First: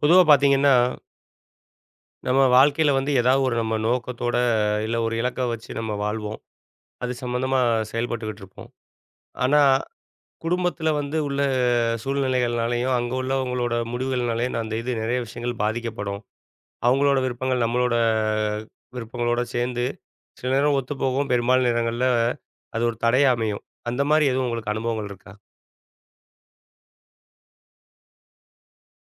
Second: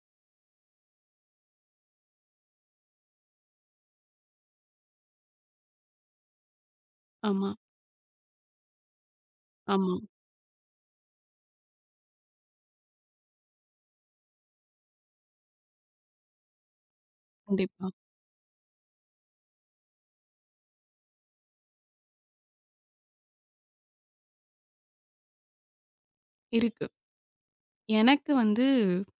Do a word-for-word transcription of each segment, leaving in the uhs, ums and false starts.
பொதுவா பார்த்தீங்கன்னா, நம்ம வாழ்க்கையில வந்து ஏதாவது ஒரு நம்ம நோக்கத்தோட, இல்ல ஒரு இலக்க வச்சு நம்ம வாழ்வோம். அது ஆமா, சம்மந்தமா செயல்பட்டுக்கிட்டு இருப்போம். ஆனா, ஆமா. குடும்பத்தில வந்து உள்ள சூழ்நிலைகள்னாலயும், அங்க உள்ளவங்களோட முடிவுகள்னாலயும் அந்த இது நெறைய விஷயங்கள் பாதிக்கப்படும். அவங்களோட விருப்பங்கள் கண்டிப்பா. நம்மளோட விருப்பங்களோட சேர்ந்து, சில நேரம் ஒத்துப்போகும். பெரும்பாலான நேரங்கள்ல அது ஒரு தடையா அமையும். அந்த மாரி எதுவும் உங்களுக்கு அனுபவங்கள் இருக்கா? இருக்கு. எனக்கு வந்து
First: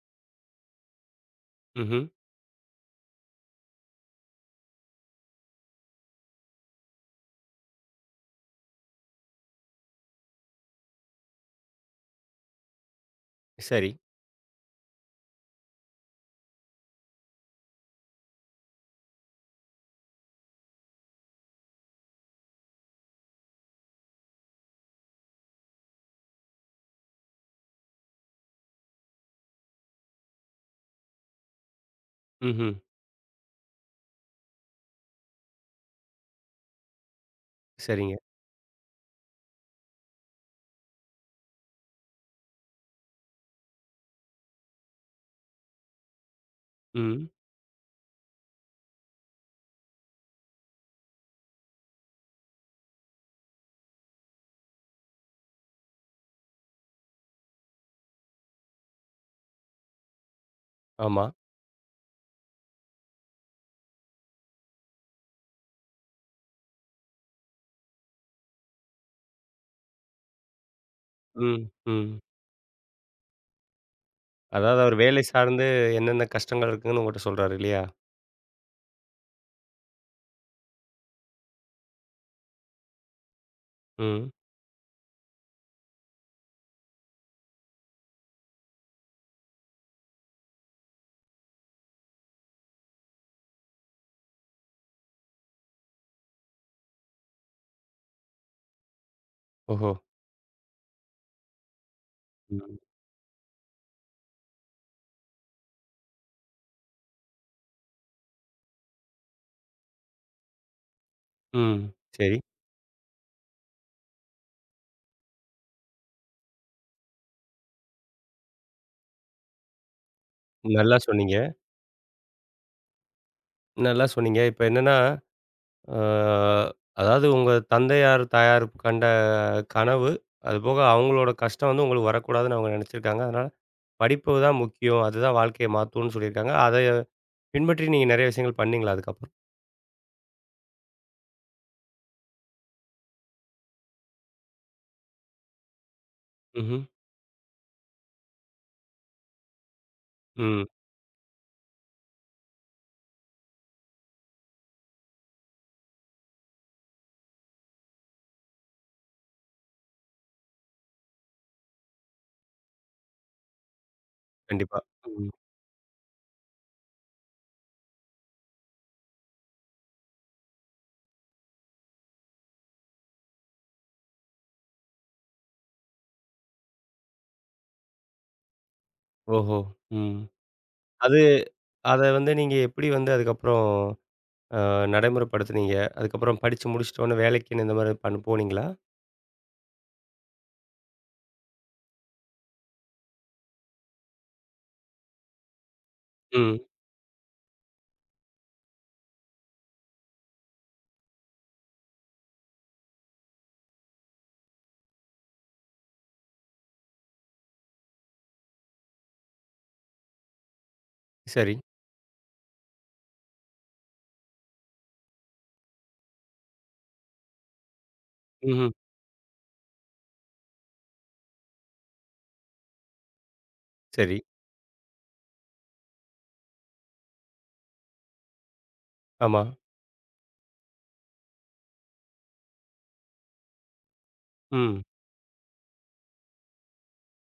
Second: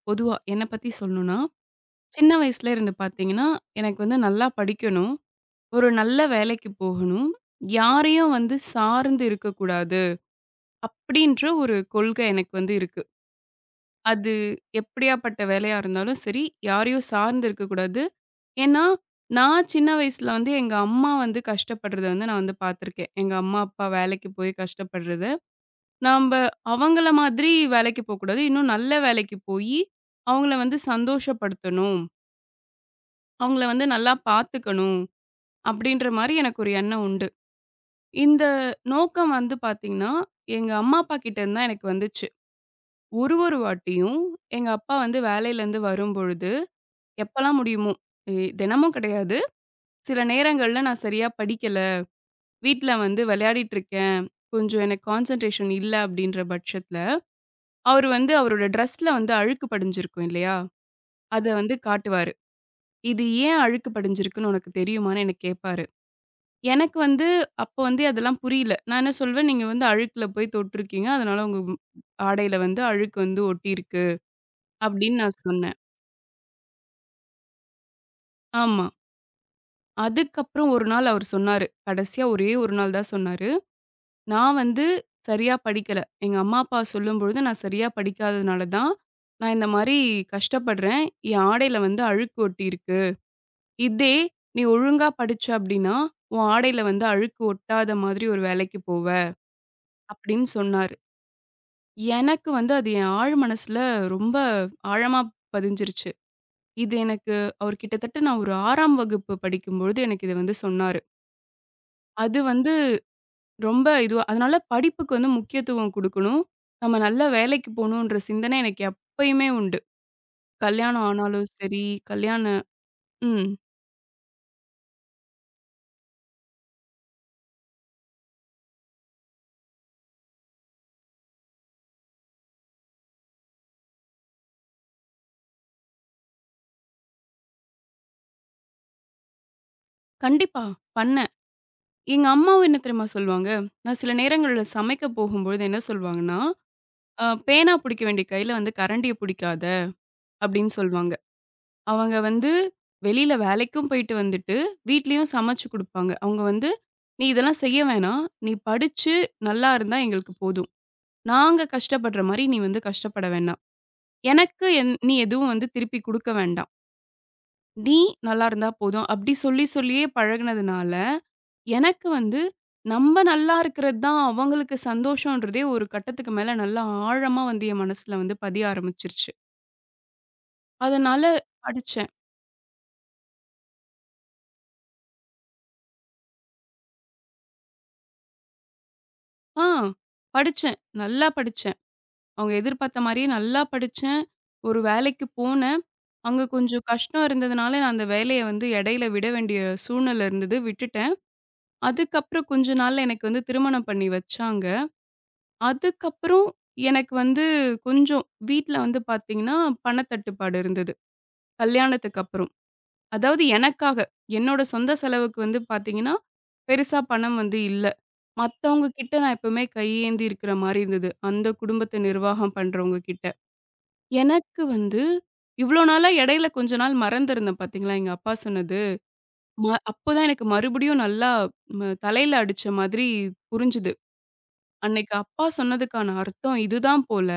பொதுவா என்ன பத்தி சொல்லணும்னா, ம்ஹ்ம். சின்ன வயசுல இருந்து பார்த்தீங்கன்னா, எனக்கு வந்து நல்லா படிக்கணும். ஒரு நல்ல வேலைக்கு போகணும். யாரையும் வந்து சார்ந்து இருக்கக்கூடாது. அப்படின்ற ஒரு கொள்கை எனக்கு வந்து இருக்கு. சரி. அது எப்படியாப்பட்ட வேலையா இருந்தாலும் சரி, யாரையும் சார்ந்து இருக்கக்கூடாது. ஏன்னா, நான் சின்ன வயசுல வந்து எங்க அம்மா வந்து கஷ்டப்படுறத வந்து நான் வந்து பார்த்துருக்கேன். எங்க அம்மா, அப்பா வேலைக்கு போய் கஷ்டப்படுறத. நம்ப அவங்கள மாதிரி வேலைக்கு போக்கூடாது. இன்னும் நல்ல வேலைக்கு போயி, அவங்கள வந்து சந்தோஷப்படுத்தணும். ம்ஹ்ம். அவங்கள வந்து நல்லா பார்த்துக்கணும். அப்படின்ற மாரி எனக்கு ஒரு எண்ணம் உண்டு. சரிங்க. இந்த நோக்கம் வந்து பார்த்தீங்கன்னா, எங்க அம்மா, அப்பா கிட்டேருந்து தான் எனக்கு வந்துச்சு. ஒரு ஒரு வாட்டியும் எங்க அப்பா வந்து வேலையிலேருந்து வரும்பொழுது, ம். எப்பலாம் முடியுமோ எ தினமும் கிடையாது. சில நேரங்கள்ல நான் சரியா படிக்கல, வீட்ல வந்து விளையாடிட்டுருக்கேன், கொஞ்சம் எனக்கு கான்சன்ட்ரேஷன் இல்ல அப்படின்ற பட்சத்தில, அவரு வந்து அவரோட ட்ரெஸ்ல வந்து அழுக்கு படிஞ்சிருக்கும் இல்லையா? ஆமா. அத வந்து காட்டுவாரு. "இது ஏன் அழுக்கு படிஞ்சிருக்குன்னு உனக்கு தெரியுமான்னு?" என்ன கேட்பாரு. எனக்கு வந்து அப்ப வந்து அதெல்லாம் புரியல. நான் என்ன சொல்வேன், "நீங்க வந்து அழுக்குல போய் தொட்டுருக்கீங்க. அதனால உங்க ம். ம் ம். ஆடையில வந்து அழுக்கு வந்து ஒட்டியிருக்கு." அதாவது அவர் அப்படின்னு வேலை நான் சார்ந்து சொன்னேன். என்னென்ன கஷ்டங்கள் இருக்குன்னு உங்கட்ட சொல்றாரு இல்லையா? ஆமா. அதுக்கப்புறம் ஒரு நாள் அவரு சொன்னாரு. கடைசியா ஒரே ஒரு நாள் தான் சொன்னாரு. ம். "நான் வந்து சரியா படிக்கல. எங்க அம்மா, அப்பா சொல்லும்பொழுது நான் சரியா படிக்காததுனால தான், நான் இந்த மாரி கஷ்டப்படுறேன். என் ஆடையில வந்து அழுக்கு ஒட்டியிருக்கு." இதே நீ ஒழுங்கா படிச்ச அப்டின்னா, உன் ஆடையில வந்து அழுக்கு ஒட்டாத மாதிரி ஒரு வேலைக்கு போவ, ஓஹோ! அப்டின்னு சொன்னாரு. எனக்கு வந்து ம். அது என் ஆழ் மனசுல ரொம்ப ஆழமா பதிஞ்சிருச்சு. இது எனக்கு அவர் கிட்டத்தட்ட நான் ஒரு ஆறாம் வகுப்பு படிக்கும்பொழுது எனக்கு இத வந்து சொன்னாரு. ம். சரி. அது வந்து ரொம்ப இதுவா அதனால படிப்புக்கு வந்து முக்கியத்துவம் குடுக்கணும். நம்ம நல்ல வேலைக்கு போணுன்ற சிந்தனை எனக்கு எப்பயுமே உண்டு. நல்லா கல்யாணம் சொன்னீங்க. ஆனாலும் சரி, கல்யாண ம். நல்லா சொன்னீங்க. இப்ப என்னன்னா, அ அதாவது உங்க தந்தையார், தாயார் கண்ட கனவு, அதுபோக அவங்களோட கஷ்டம் வந்து உங்களுக்கு வரக்கூடாதுன்னு அவங்க நெனச்சிருக்காங்க. அதனால படிப்பு தான் முக்கியம். அதுதான் வாழ்க்கைய மாத்தும்ன்னு சொல்லியிருக்காங்க. அதை பின்பற்றி நீங்க நெறைய விஷயங்கள் பண்ணீங்களா அதுக்கப்புறம்? கண்டிப்பா. பண்ணேன். எங்க அம்மாவும் என்ன தெரியுமா சொல்லுவாங்க? நான் சில நேரங்கள்ல சமைக்க போகும்பொழுது என்ன சொல்லுவாங்கன்னா, ம்ஹ்ம். அ "பேனா புடிக்க வேண்டிய கையில வந்து கரண்டிய புடிக்காத" ம். அப்படின்னு சொல்லுவாங்க. அவங்க வந்து வெளியில வேலைக்கும் போயிட்டு வந்துட்டு, வீட்லயும் சமைச்சு குடுப்பாங்க. அவங்க வந்து, "நீ இதெல்லாம் செய்ய வேணாம். நீ படிச்சு நல்லா இருந்தா எங்களுக்கு போதும். நாங்க கஷ்டப்படுற மாரி நீ வந்து கஷ்டப்பட வேண்டாம். எனக்கு கண்டிப்பா. என் நீ ம். எதுவும் வந்து திருப்பி குடுக்க வேண்டாம். நீ நல்லா இருந்தா போதும்." அப்படி சொல்லி சொல்லியே பழகுனதுனால எனக்கு வந்து, நம்ம நல்லா இருக்கிறது தான் அவங்களுக்கு சந்தோஷன்றதே ஒரு கட்டத்துக்கு மேல நல்லா ஆழமா வந்து என் மனசுல வந்து பதிய ஆரம்பிச்சுருச்சு. ஓஹோ! ம். அது அதனால அத படிச்சேன். வந்து நீங்க எப்படி வந்து அதுக்கப்புறம் அ நடைமுறைப்படுத்துனீங்க. அதுக்கப்புறம் படிச்சு முடிச்சுட்டோனே வேலைக்குன்னு இந்த மாரி பண் போனீங்களா? ஆ படிச்சேன். நல்லா படிச்சேன். அவங்க எதிர்பார்த்த மாரியே நல்லா படிச்சேன். ஒரு வேலைக்கு போனேன். அங்க ம். கொஞ்சம் கஷ்டம் இருந்ததுனால, நான் அந்த வேலைய வந்து இடையில விட வேண்டிய சூழ்நிலை இருந்தது. விட்டுட்டேன். அதுக்கப்புறம் கொஞ்ச நாள்ல எனக்கு வந்து திருமணம் பண்ணி வச்சாங்க. அதுக்கப்புறம் எனக்கு வந்து கொஞ்சம் வீட்ல வந்து பார்த்தீங்கன்னா, பணத்தட்டுப்பாடு இருந்தது. சரி. கல்யாணத்துக்கு அப்புறம். அதாவது எனக்காக, என்னோட சொந்த செலவுக்கு வந்து பார்த்தீங்கன்னா, பெருசா பணம் வந்து இல்ல. ம்ஹ்ம். மத்தவங்க கிட்ட நான் எப்பவுமே கையேந்தி இருக்கிற மாரி இருந்தது. அந்த குடும்பத்த நிர்வாகம் பண்றவங்க கிட்ட. சரி. எனக்கு வந்து இவ்ளோ நாளா இடையில கொஞ்ச நாள் மறந்திருந்தேன் பார்த்தீங்களா, எங்க அப்பா சொன்னது. ஆமா. ம அப்பதான் எனக்கு மறுபடியும் நல்லா ம தலையில அடிச்ச மாதிரி புரிஞ்சுது. ம். அன்னைக்கு அப்பா சொன்னதுக்கான அர்த்தம் இதுதான் போல.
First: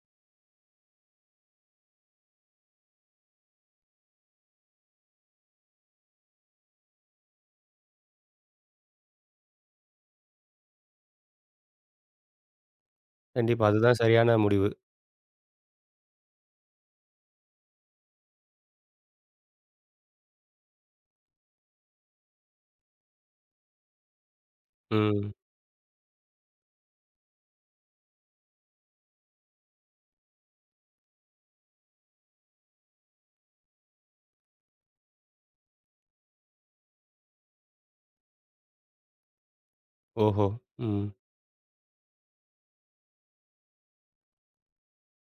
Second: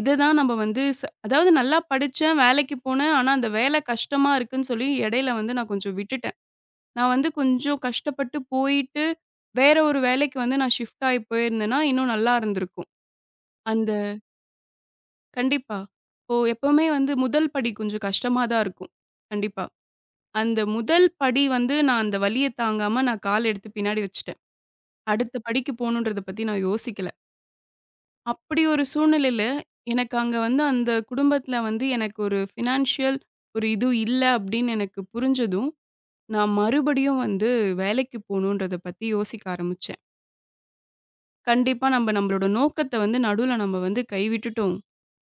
இதுதான் நம்ம வந்து ச அதாவது நல்லா படிச்சேன், வேலைக்கு போனேன். ஆனா, அந்த வேலை கஷ்டமா இருக்குன்னு சொல்லி இடையில வந்து நான் கொஞ்சம் விட்டுட்டேன். நான் வந்து கொஞ்சம் கஷ்டப்பட்டு போயிட்டு, வேற ஒரு வேலைக்கு வந்து நான் ஷிஃப்ட் ஆயி போயிருந்தேன்னா, இன்னும் நல்லா இருந்திருக்கும். கண்டிப்பா. அந்த அதுதான் சரியான முடிவு. கண்டிப்பா. இப்போ எப்பவுமே வந்து முதல் படி கொஞ்சம் கஷ்டமா தான் இருக்கும். கண்டிப்பா. அந்த முதல் படி வந்து நான் அந்த வலிய தாங்காம நான் கால் எடுத்து பின்னாடி வச்சுட்டேன். ம். அடுத்த படிக்கு போணுன்றத பத்தி நான் யோசிக்கல. அப்படி ஒரு சூழ்நிலையில, எனக்கு அங்க வந்து அந்த குடும்பத்தில வந்து எனக்கு ஒரு ஃபினான்ஷியல் ஒரு இது இல்ல அப்படின்னு எனக்கு புரிஞ்சதும், நான் மறுபடியும் வந்து வேலைக்கு போணுன்றத பத்தி யோசிக்க ஆரம்பிச்சேன். ஓஹோ! ம். கண்டிப்பா நம்ப நம்மளோட நோக்கத்த வந்து நடுவுல நம்ம வந்து கைவிட்டுட்டோம்.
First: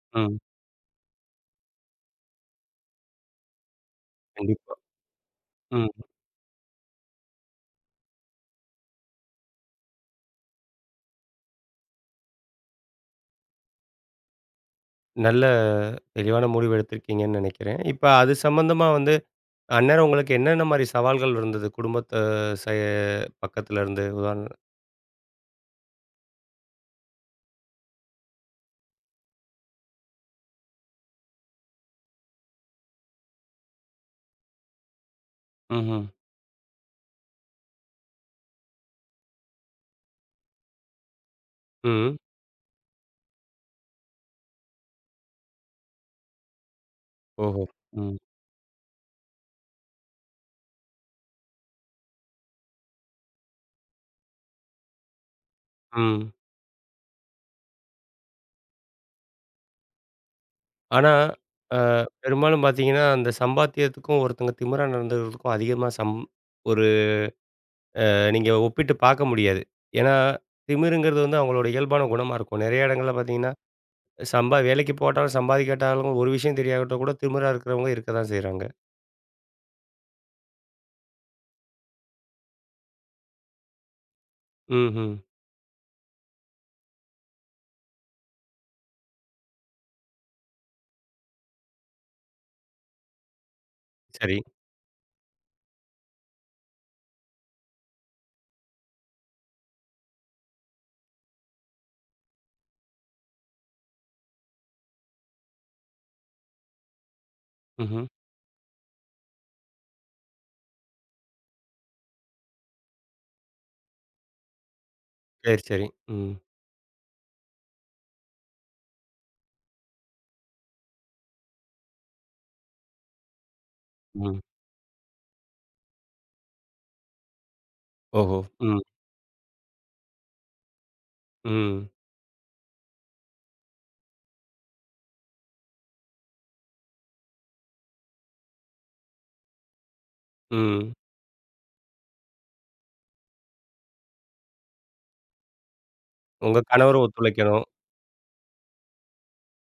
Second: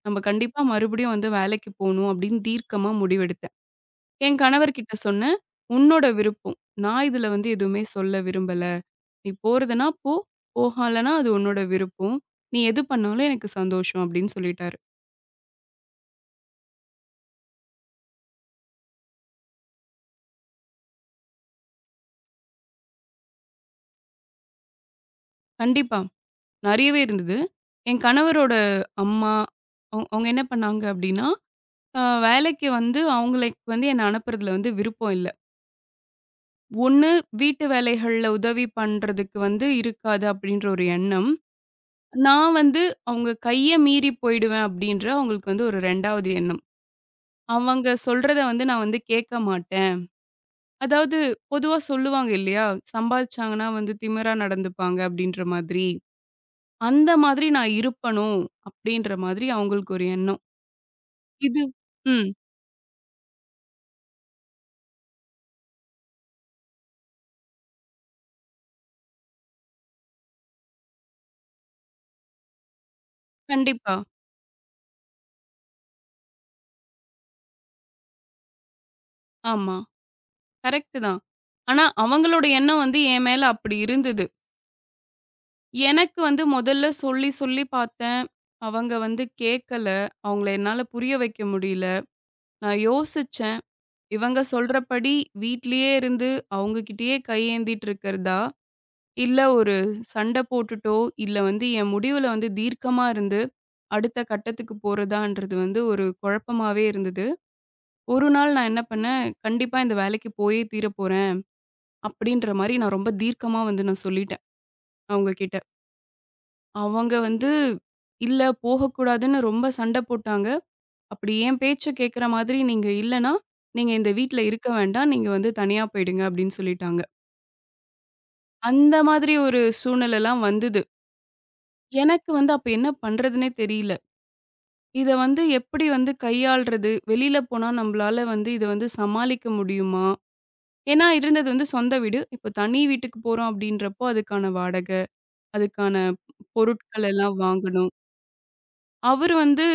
நம்ம ம். கண்டிப்பா மறுபடியும் வந்து வேலைக்கு போணும் அப்படின்னு தீர்க்கமா முடிவெடுத்தேன். என் கண்டிப்பா. கணவர் கிட்ட சொன்னேன். ம். "உன்னோட விருப்பம். நான் இதுல வந்து எதுவுமே சொல்ல விரும்பல. நீ போறதுன்னா போ, போகலன்னா அது உன்னோட விருப்பம். நீ எது பண்ணாலும் எனக்கு சந்தோஷம்" அப்படின்னு சொல்லிட்டாரு. நல்ல தெளிவான முடிவு எடுத்திருக்கீங்கன்னு நெனைக்கிறேன். இப்ப அது சம்மந்தமா வந்து அந்நேரம் உங்களுக்கு என்னென்ன மாரி சவால்கள் இருந்தது? குடும்பத்த செ பக்கத்துல இருந்து உதாரண கண்டிப்பா. நிறையவே இருந்தது. என் கணவரோட அம்மா, அவ் அவங்க என்ன பண்ணாங்க அப்டின்னா, அ வேலைக்கு வந்து அவங்களுக்கு வந்து என்ன அனுப்புறதுல வந்து விருப்பம் இல்ல. ம்ஹ்ம். ஒண்ணு வீட்டு வேலைகள்ல உதவி பண்றதுக்கு வந்து இருக்காது அப்டின்ற ஒரு எண்ணம். ம். நான் வந்து அவங்க கைய மீறி போயிடுவேன் அப்டின்ற அவங்களுக்கு வந்து ஒரு இரண்டாவது எண்ணம். ஓஹோ! அவங்க ம். சொல்றத வந்து நான் வந்து கேட்க மாட்டேன். அதாவது பொதுவா சொல்லுவாங்க இல்லையா? சம்பாதிச்சாங்கன்னா வந்து திமிரா நடந்துப்பாங்க அப்டின்ற மாதிரி. ம். அந்த மாதிரி நான் இருப்பணும் அப்டின்ற மாதிரி அவங்களுக்கு ஒரு எண்ணம். ஆனா, இது அ ம். பெரும்பாலும் பார்த்தீங்கன்னா, அந்த சம்பாத்தியத்துக்கும் ஒருத்தங்க திமிரா நடந்துக்கிறதுக்கும் அதிகமா சம் ஒரு நீங்க ஒப்பிட்டு பார்க்க முடியாது. ஏன்னா, திமிருங்கிறது வந்து அவங்களோட இயல்பான குணமா இருக்கும். நெறைய இடங்கள்ல பார்த்தீங்கன்னா, கண்டிப்பா. சம்பா வேலைக்கு போட்டாலும், சம்பாதிக்காட்டாலும் ஒரு விஷயம் தெரியாவிட்டா கூட திமிரா இருக்கிறவங்க இருக்க தான் செய்றாங்க. ஆமா. கரெக்ட்டு தான். ஆனா, அவங்களோட எண்ணம் வந்து என் மேல அப்படி இருந்தது. ம்ஹ்ம். எனக்கு வந்து முதல்ல சொல்லி, சொல்லி பார்த்தேன். அவங்க வந்து கேட்கல. அவங்கள என்னால புரிய வைக்க முடியல. நான் யோசிச்சேன். சரி. இவங்க சொல்றபடி வீட்லயே இருந்து அவங்க கிட்டயே கையேந்திட்டு இருக்கிறதா? இல்ல ஒரு சண்ட போட்டுட்டோ, இல்ல வந்து என் முடிவுல வந்து தீர்க்கமா இருந்து, அடுத்த கட்டத்துக்கு போறதான்றது வந்து ஒரு குழப்பமாவே இருந்தது. ம்ஹ்ம். ஒரு நாள் நான் என்ன பண்ணேன், கண்டிப்பா இந்த வேலைக்கு போயே தீரப்போறேன் அப்படின்ற மாரி நான் ரொம்ப தீர்க்கமா வந்து நான் சொல்லிட்டேன் அவங்ககிட்ட. சரி, சரி. ம். அவங்க வந்து, "இல்ல போகக்கூடாதுன்னு" ரொம்ப சண்ட போட்டாங்க. "அப்படி என் பேச்ச கேட்கிற மாதிரி நீங்க இல்லன்னா, நீங்க இந்த ம். வீட்ல இருக்க வேண்டாம். நீங்க வந்து தனியா போயிடுங்க" அப்படின்னு சொல்லிட்டாங்க. ஓஹோ! ம். அந்த மாதிரி ஒரு சூழ்நிலைலாம் வந்தது. ம். எனக்கு வந்து அப்ப என்ன பண்றதுன்னே தெரியல. இத வந்து எப்படி வந்து கையாள்றது? வெளியில போனா நம்பளால வந்து இத வந்து சமாளிக்க முடியுமா? ம். ஏன்னா இருந்தது வந்து சொந்த வீடு. இப்போ தனி வீட்டுக்கு போறோம் அப்படின்றப்போ அதுக்கான வாடக. அதுக்கான உங்க கணவரும் பொருட்கள் எல்லாம் ஒத்துழைக்கணும். வாங்கணும். அவரு வந்து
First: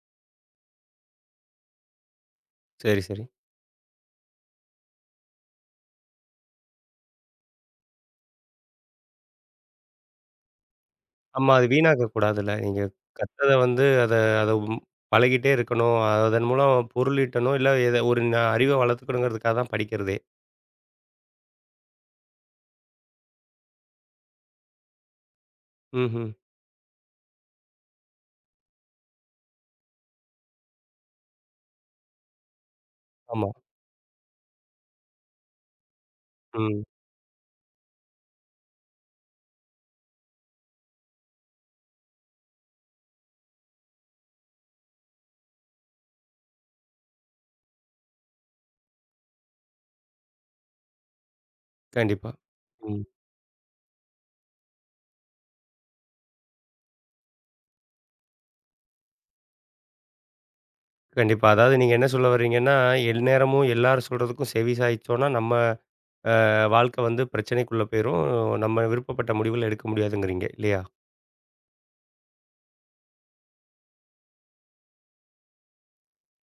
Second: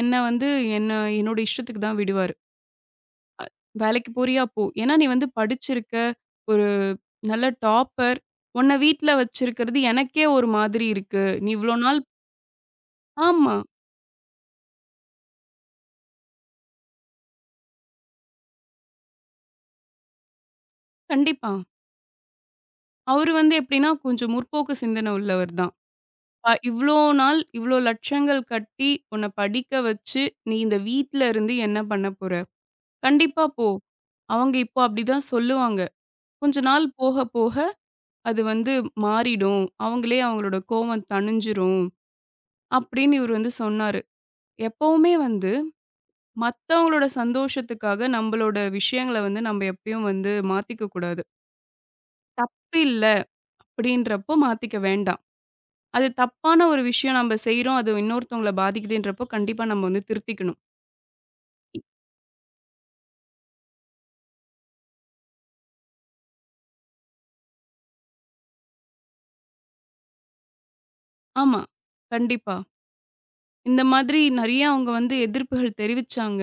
என்ன வந்து என்ன என்னோட இஷ்டத்துக்கு தான் விடுவாரு. சரி, சரி. "வேலைக்கு போறியா? போ. ஏன்னா நீ வந்து படிச்சிருக்க, ஒரு நல்ல டாப்பர். உன்ன வீட்ல வச்சிருக்கிறது எனக்கே ஒரு மாதிரி இருக்கு. நீ ஆமா. அது இவ்ளோ நாள்" வீணாக்க கூடாதுல்ல. நீங்க கற்றத ஆமா, வந்து அத அத ம் பழகிட்டே இருக்கணும். அதன் மூலம் பொருளீட்டணும். இல்ல எத ஒரு ந அறிவ வளர்த்துக்கணுங்கிறதுக்காக தான் படிக்கிறதே. கண்டிப்பா. அவரு வந்து எப்படின்னா கொஞ்சம் முற்போக்கு சிந்தனை உள்ளவர் தான். ம்ஹ்ம். அ "இவ்ளோ நாள் இவ்ளோ லட்சங்கள் கட்டி உன்ன படிக்க வச்சு, நீ இந்த வீட்ல இருந்து என்ன பண்ண போற? கண்டிப்பா ஆமா. போ. அவங்க இப்போ அப்படிதான் சொல்லுவாங்க. கொஞ்ச ம். நாள் போக போக அது வந்து மாறிடும். அவங்களே அவங்களோட கோவம் தணிஞ்சிரும். அப்படின்னு இவரு வந்து சொன்னாரு. எப்பவுமே வந்து மத்தவங்களோட சந்தோஷத்துக்காக நம்மளோட விஷயங்கள வந்து நம்ம எப்பயும் வந்து மாத்திக்க கூடாது. கண்டிப்பா. தப்பு ம். இல்ல அப்படின்றப்போ மாத்திக்க வேண்டாம். அது தப்பான ஒரு விஷயம் நம்ம செய்றோம். அது இன்னொருத்தவங்கள பாதிக்குதுன்றப்போ கண்டிப்பா நம்ம வந்து திருத்திக்கணும். கண்டிப்பா. அதாவது நீங்க என்ன சொல்ல வர்றீங்கன்னா, எந்நேரமும் எல்லாரும் சொல்றதுக்கும் செவி சாய்ச்சோம்னா, நம்ம வாழ்க்கை வந்து பிரச்சனைக்குள்ள போயிரும். நம்ம விருப்பப்பட்ட முடிவுகள் எடுக்க முடியாதுங்கிறீங்க. இல்லையா? ஆமா. கண்டிப்பா. இந்த மாதிரி நெறைய அவங்க வந்து எதிர்ப்புகள் தெரிவிச்சாங்க.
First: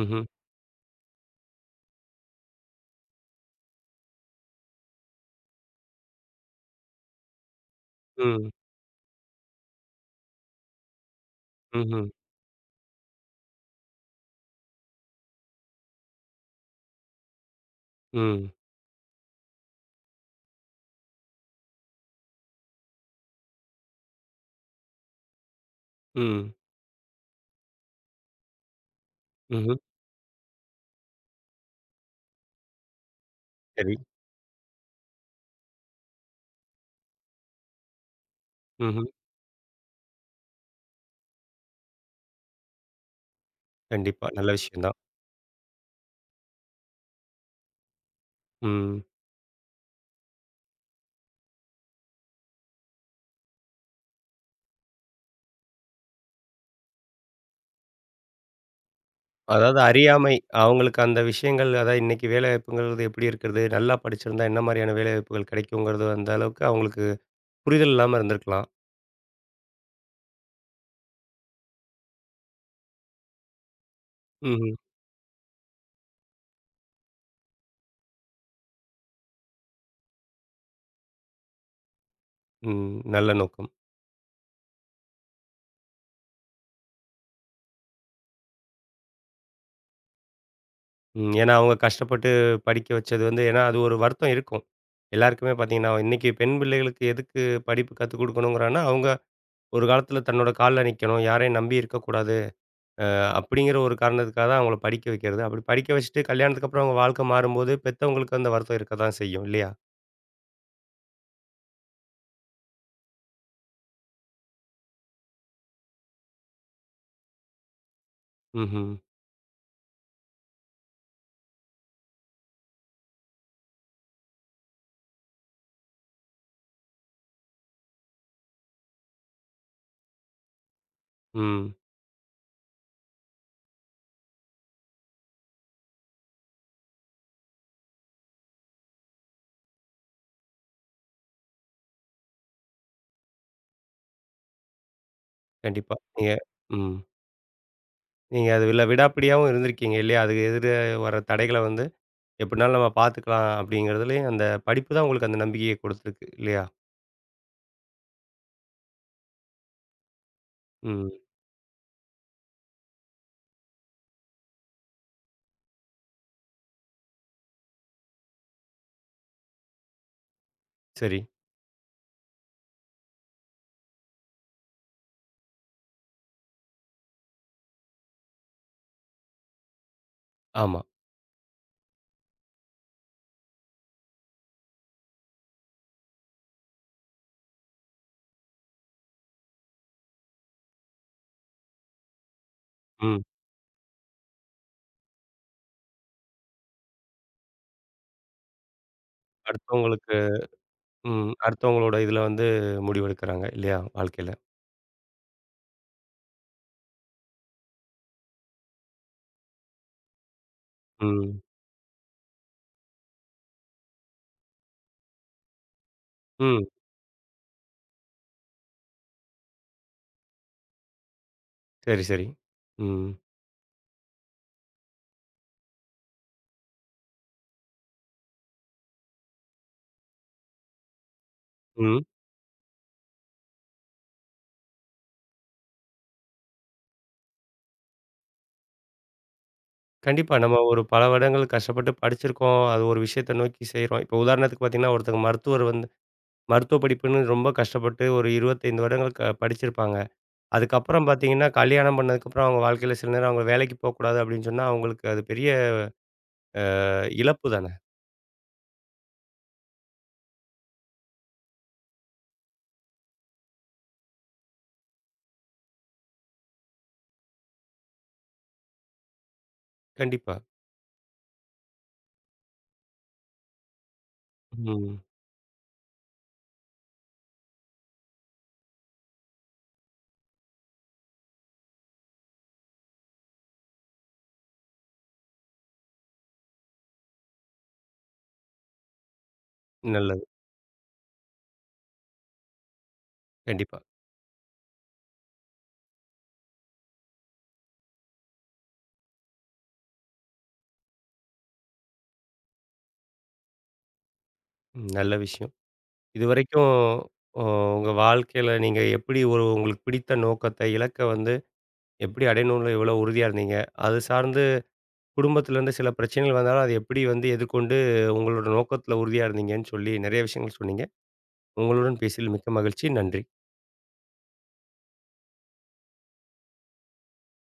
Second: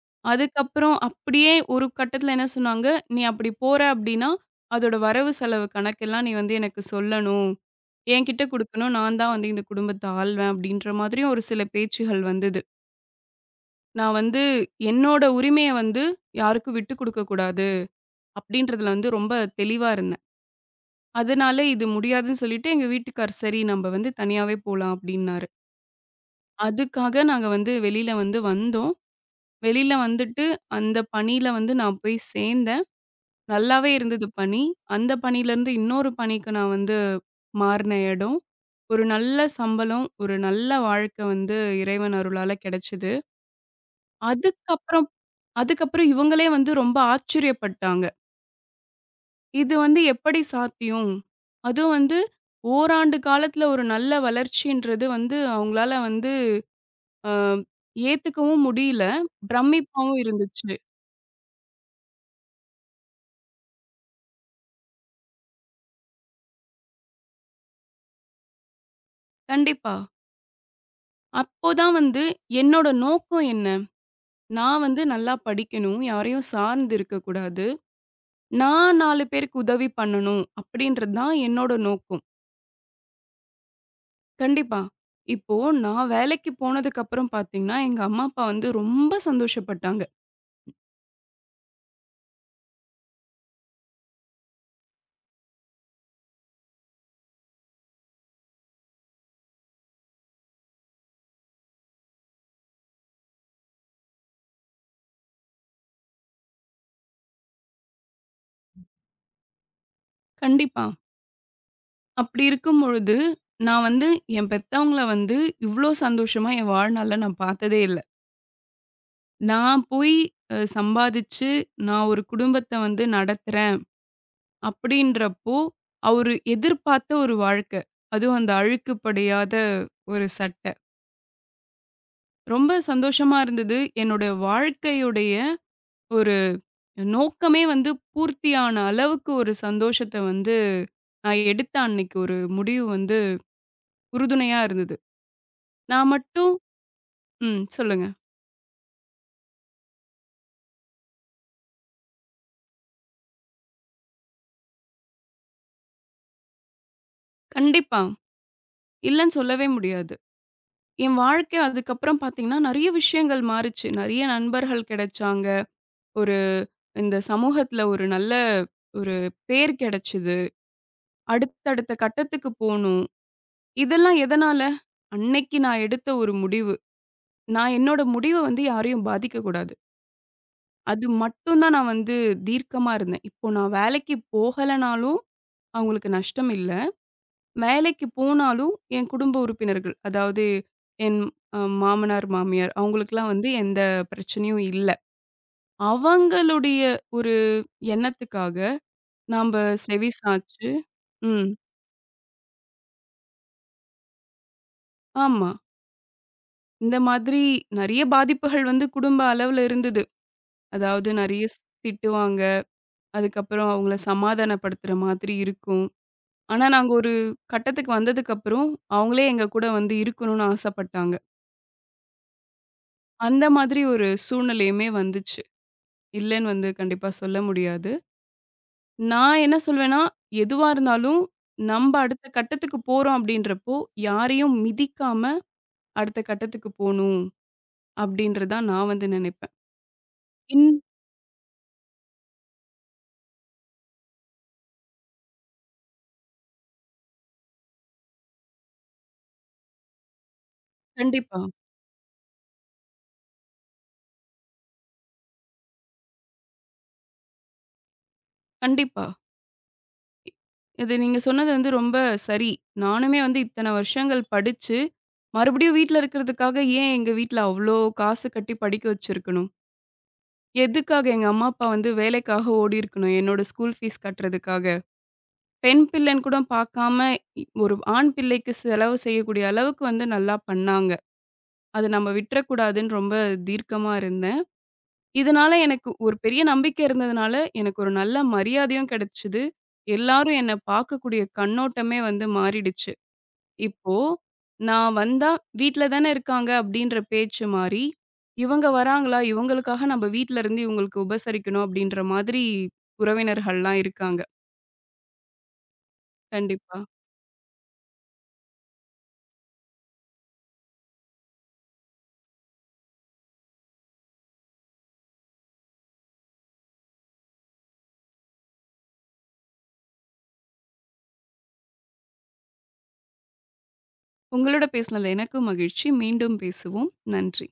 ம்ஹ்ம். அதுக்கப்புறம் அப்படியே ஒரு கட்டத்துல என்ன சொன்னாங்க, "நீ அப்படி போற அப்படின்னா, அதோட வரவு செலவு கணக்கெல்லாம் நீ வந்து எனக்கு சொல்லணும். என்கிட்ட ம். குடுக்கணும். நான் தான் வந்து இந்த குடும்பத்த ஆள்வேன்." அப்படின்ற மாதிரியும் ஒரு சில ம்ஹ்ம். பேச்சுகள் வந்தது. நான் வந்து என்னோட உரிமைய வந்து யாருக்கும் விட்டுக் குடுக்கக் கூடாது ம். அப்படின்றதுல வந்து ரொம்ப தெளிவா இருந்தேன். அதனால இது முடியாதுன்னு சொல்லிட்டு எங்க வீட்டுக்கார், "சரி நம்ம வந்து தனியாவே போலாம்." அப்படின்னாரு. ம். அதுக்காக நாங்க வந்து வெளியில வந்து வந்தோம். ம்ஹ்ம். வெளியில வந்துட்டு அந்த பணியில வந்து நான் போய் சேர்ந்தேன். நல்லாவே சரி. இருந்தது பணி. அந்த பணியிலருந்து இன்னொரு பணிக்கு நான் வந்து மாறுன இடம். ஒரு ம்ஹ்ம். நல்ல சம்பளம், ஒரு நல்ல வாழ்க்கை வந்து இறைவன் அருளால கிடைச்சது. கண்டிப்பா. நல்ல விஷயம் தான். அதுக்கப்புறம் அதுக்கப்புறம் இவங்களே வந்து ரொம்ப ஆச்சரியப்பட்டாங்க. ம். இது வந்து எப்படி சாத்தியம்? அதுவும் வந்து ஓராண்டு காலத்துல ஒரு நல்ல வளர்ச்சின்றது வந்து அவங்களால வந்து அ ஏத்துக்கவும் முடியல. அதாவது பிரமிப்பாவும் அறியாமை. இருந்துச்சு. அவங்களுக்கு அந்த விஷயங்கள் அதான் இன்னைக்கு வேலைவாய்ப்புங்கிறது எப்படி இருக்கிறது? நல்லா படிச்சிருந்தா என்ன மாரியான வேலைவாய்ப்புகள் கிடைக்குங்கிறது அந்த அளவுக்கு அவங்களுக்கு புரிதல் இல்லாம இருந்திருக்கலாம். கண்டிப்பா. அப்போதான் வந்து என்னோட நோக்கம் என்ன? ம்ஹ்ம். நான் வந்து நல்லா படிக்கணும். யாரையும் சார்ந்து இருக்கக்கூடாது. நான் நாலு பேருக்கு உதவி பண்ணணும் அப்படின்றது தான் என்னோட நோக்கம். ம். நல்ல நோக்கம். கண்டிப்பா. இப்போ நான் வேலைக்கு போனதுக்கப்புறம் பார்த்தீங்கன்னா, எங்க அம்மா, அப்பா வந்து ரொம்ப சந்தோஷப்பட்டாங்க. ம். ஏன்னா அவங்க கஷ்டப்பட்டு படிக்க வச்சது வந்து ஏன்னா அது ஒரு வருத்தம் இருக்கும். எல்லாருக்குமே பார்த்தீங்கன்னா, இன்னைக்கு பெண் பிள்ளைகளுக்கு எதுக்கு படிப்பு கத்துக் குடுக்கணுங்கிறான்னா, அவங்க ஒரு காலத்தில தன்னோட கால்ல நிக்கணும். யாரையும் நம்பி இருக்கக்கூடாது. அப்படிங்கிற ஒரு காரணத்துக்காக தான் அவங்கள படிக்க வைக்கிறது. அப்படி படிக்க வச்சுட்டு கல்யாணத்துக்கு அப்புறம் அவங்க வாழ்க்கை மாறும்போது, பெத்தவங்களுக்கு அந்த வருத்தம் இருக்க தான் செய்யும் இல்லையா? கண்டிப்பா. அப்படி இருக்கும் பொழுது, நான் வந்து என் பெத்தவங்கள வந்து இவ்ளோ சந்தோஷமா என் வாழ்நாள்ல நான் பார்த்ததே இல்ல. ம்ஹ்ம். நான் போய் அ சம்பாதிச்சு, நான் ஒரு குடும்பத்த வந்து நடத்துறேன். அப்படின்றப்போ, அவரு எதிர்பார்த்த ஒரு வாழ்க்கை. அதுவும் அந்த அழுக்கு படியாத ஒரு சட்டை. ம். ரொம்ப சந்தோஷமா இருந்தது. என்னோட வாழ்க்கையுடைய ஒரு நோக்கமே வந்து பூர்த்தியான அளவுக்கு ஒரு சந்தோஷத்த வந்து நான் எடுத்த அன்னைக்கு ஒரு முடிவு வந்து உறுதுணையா இருந்தது. கண்டிப்பா. நான் நீங்க மட்டும் ம். ம். சொல்லுங்க. நீங்க அதுல விடாப்பிடியாவும் இருந்திருக்கீங்க இல்லையா? அதுக்கு எதிர வர தடைகள வந்து, "எப்டினாலும் நம்ம பார்த்துக்கலாம்." அப்படிங்கிறதுலயும் அந்த படிப்பு தான் உங்களுக்கு அந்த நம்பிக்கைய குடுத்துருக்கு இல்லையா? கண்டிப்பா. இல்லன்னு சொல்லவே முடியாது. ம். என் வாழ்க்கை அதுக்கப்புறம் பார்த்தீங்கன்னா, நெறைய விஷயங்கள் மாறுச்சு. நெறைய நண்பர்கள் கிடைச்சாங்க. ஒரு இந்த சமூகத்துல ஒரு நல்ல ஒரு பேர் கிடைச்சது. சரி. அடுத்தடுத்த கட்டத்துக்கு போணும். இதெல்லாம் எதனால? அன்னைக்கு நான் எடுத்த ஒரு முடிவு. நான் என்னோட முடிவ வந்து யாரையும் பாதிக்கக் கூடாது. ஆமா. அது மட்டும் தான் நான் வந்து தீர்க்கமா இருந்தேன். இப்போ நான் வேலைக்கு போகலனாலும் அவங்களுக்கு நஷ்டம் இல்ல. வேலைக்கு போனாலும் என் குடும்ப உறுப்பினர்கள், அதாவது என் அ மாமனார், மாமியார் ம். அவங்களுக்கெல்லாம் வந்து எந்த பிரச்சனையும் இல்ல. அவங்களுடைய ஒரு எண்ணத்துக்காக நாம்ப செவி அடுத்தவங்களுக்கு சாய்ச்சு ம். ம். அடுத்தவங்களோட இதுல வந்து முடிவெடுக்குறாங்க இல்லையா? வாழ்க்கையில. ஆமா. இந்த மாதிரி நெறைய பாதிப்புகள் வந்து குடும்ப அளவுல இருந்தது. அதாவது ம். நெறைய ஸ் திட்டுவாங்க. அதுக்கப்புறம் அவங்கள சமாதானப்படுத்துற மாதிரி இருக்கும். ம். ஆனா, நாங்க ஒரு கட்டத்துக்கு வந்ததுக்கப்புறம், அவங்களே எங்க கூட வந்து இருக்கணும்னு ஆசைப்பட்டாங்க. சரி, சரி. ம். அந்த மாதிரி ஒரு சூழ்நிலையுமே வந்துச்சு. இல்லன்னு வந்து கண்டிப்பா சொல்ல முடியாது. நான் என்ன சொல்வேன்னா, எதுவா இருந்தாலும் நம்ப ம். அடுத்த கட்டத்துக்கு போறோம் அப்படின்றப்போ, யாரையும் மிதிக்காம அடுத்த கட்டத்துக்கு போணும், அப்படின்றது தான் நான் வந்து நெனைப்பேன். கண்டிப்பா. நம்ம இன் ஒரு பல வருடங்கள் கஷ்டப்பட்டு படிச்சிருக்கோம். அது ஒரு விஷயத்த நோக்கி செய்றோம். இப்போ உதாரணத்துக்கு பார்த்தீங்கன்னா, ஒருத்தங்க மருத்துவர் வந்து மருத்துவ படிப்புன்னு ரொம்ப கஷ்டப்பட்டு ஒரு இருபத்தி ஐந்து வருடங்கள் க படிச்சிருப்பாங்க. அதுக்கப்புறம் கண்டிப்பா. பார்த்தீங்கன்னா, கல்யாணம் பண்ணதுக்கப்புறம் அவங்க வாழ்க்கையில சில நேரம் அவங்க வேலைக்கு போக்கூடாது அப்படின்னு சொன்னா, அவங்களுக்கு அது பெரிய இழப்பு தானே! கண்டிப்பா. இ- இது நீங்க சொன்னது வந்து ரொம்ப சரி. நானுமே வந்து இத்தன வருஷங்கள் படிச்சு, மறுபடியும் வீட்ல இருக்கிறதுக்காக ஏன் எங்க வீட்ல அவ்ளோ காசு கட்டி படிக்க வச்சிருக்கணும்? கண்டிப்பா. எதுக்காக எங்க அம்மா, அப்பா வந்து வேலைக்காக ஓடியிருக்கணும்? என்னோட ஸ்கூல் ஃபீஸ் கட்டுறதுக்காக. ம். பெண் பிள்ளைன்னு கூட பார்க்காம, இ ஒரு ஆண் பிள்ளைக்கு செலவு செய்யக்கூடிய அளவுக்கு வந்து நல்லா பண்ணாங்க. அத நம்ம விட்டுறக்கூடாதுன்னு ரொம்ப தீர்க்கமா இருந்தேன். இதனால எனக்கு ஒரு பெரிய நம்பிக்கை இருந்ததுனால, எனக்கு ஒரு நல்ல மரியாதையும் கிடைச்சது. நல்லது. எல்லாரும் என்ன பார்க்கக்கூடிய கண்ணோட்டமே வந்து மாறிடுச்சு. கண்டிப்பா. இப்போ, நான் வந்தா வீட்ல தானே இருக்காங்க அப்படின்ற பேச்சு மாறி, இவங்க வராங்களா, இவங்களுக்காக நம்ம வீட்ல இருந்து இவங்களுக்கு உபசரிக்கணும் அப்படின்ற மாதிரி உறவினர்கள்லாம் இருக்காங்க. ம். நல்ல விஷயம். இதுவரைக்கும் கண்டிப்பா. ஒ உங்க வாழ்க்கையில நீங்க எப்படி ஒரு உங்களுக்கு பிடித்த நோக்கத்த, இலக்க வந்து எப்படி அடையணும்னு எவ்வளோ உறுதியா இருந்தீங்க? அது சார்ந்து குடும்பத்திலேருந்து சில பிரச்சனைகள் வந்தாலும், அதை எப்படி வந்து எதிர்கொண்டு உங்களோட நோக்கத்தில உறுதியா இருந்தீங்கன்னு சொல்லி, நிறைய விஷயங்கள் சொன்னீங்க. உங்களுடன் பேசியதில் மிக்க மகிழ்ச்சி. நன்றி. உங்களோட பேசினதுல எனக்கும் மகிழ்ச்சி. மீண்டும் பேசுவோம். நன்றி.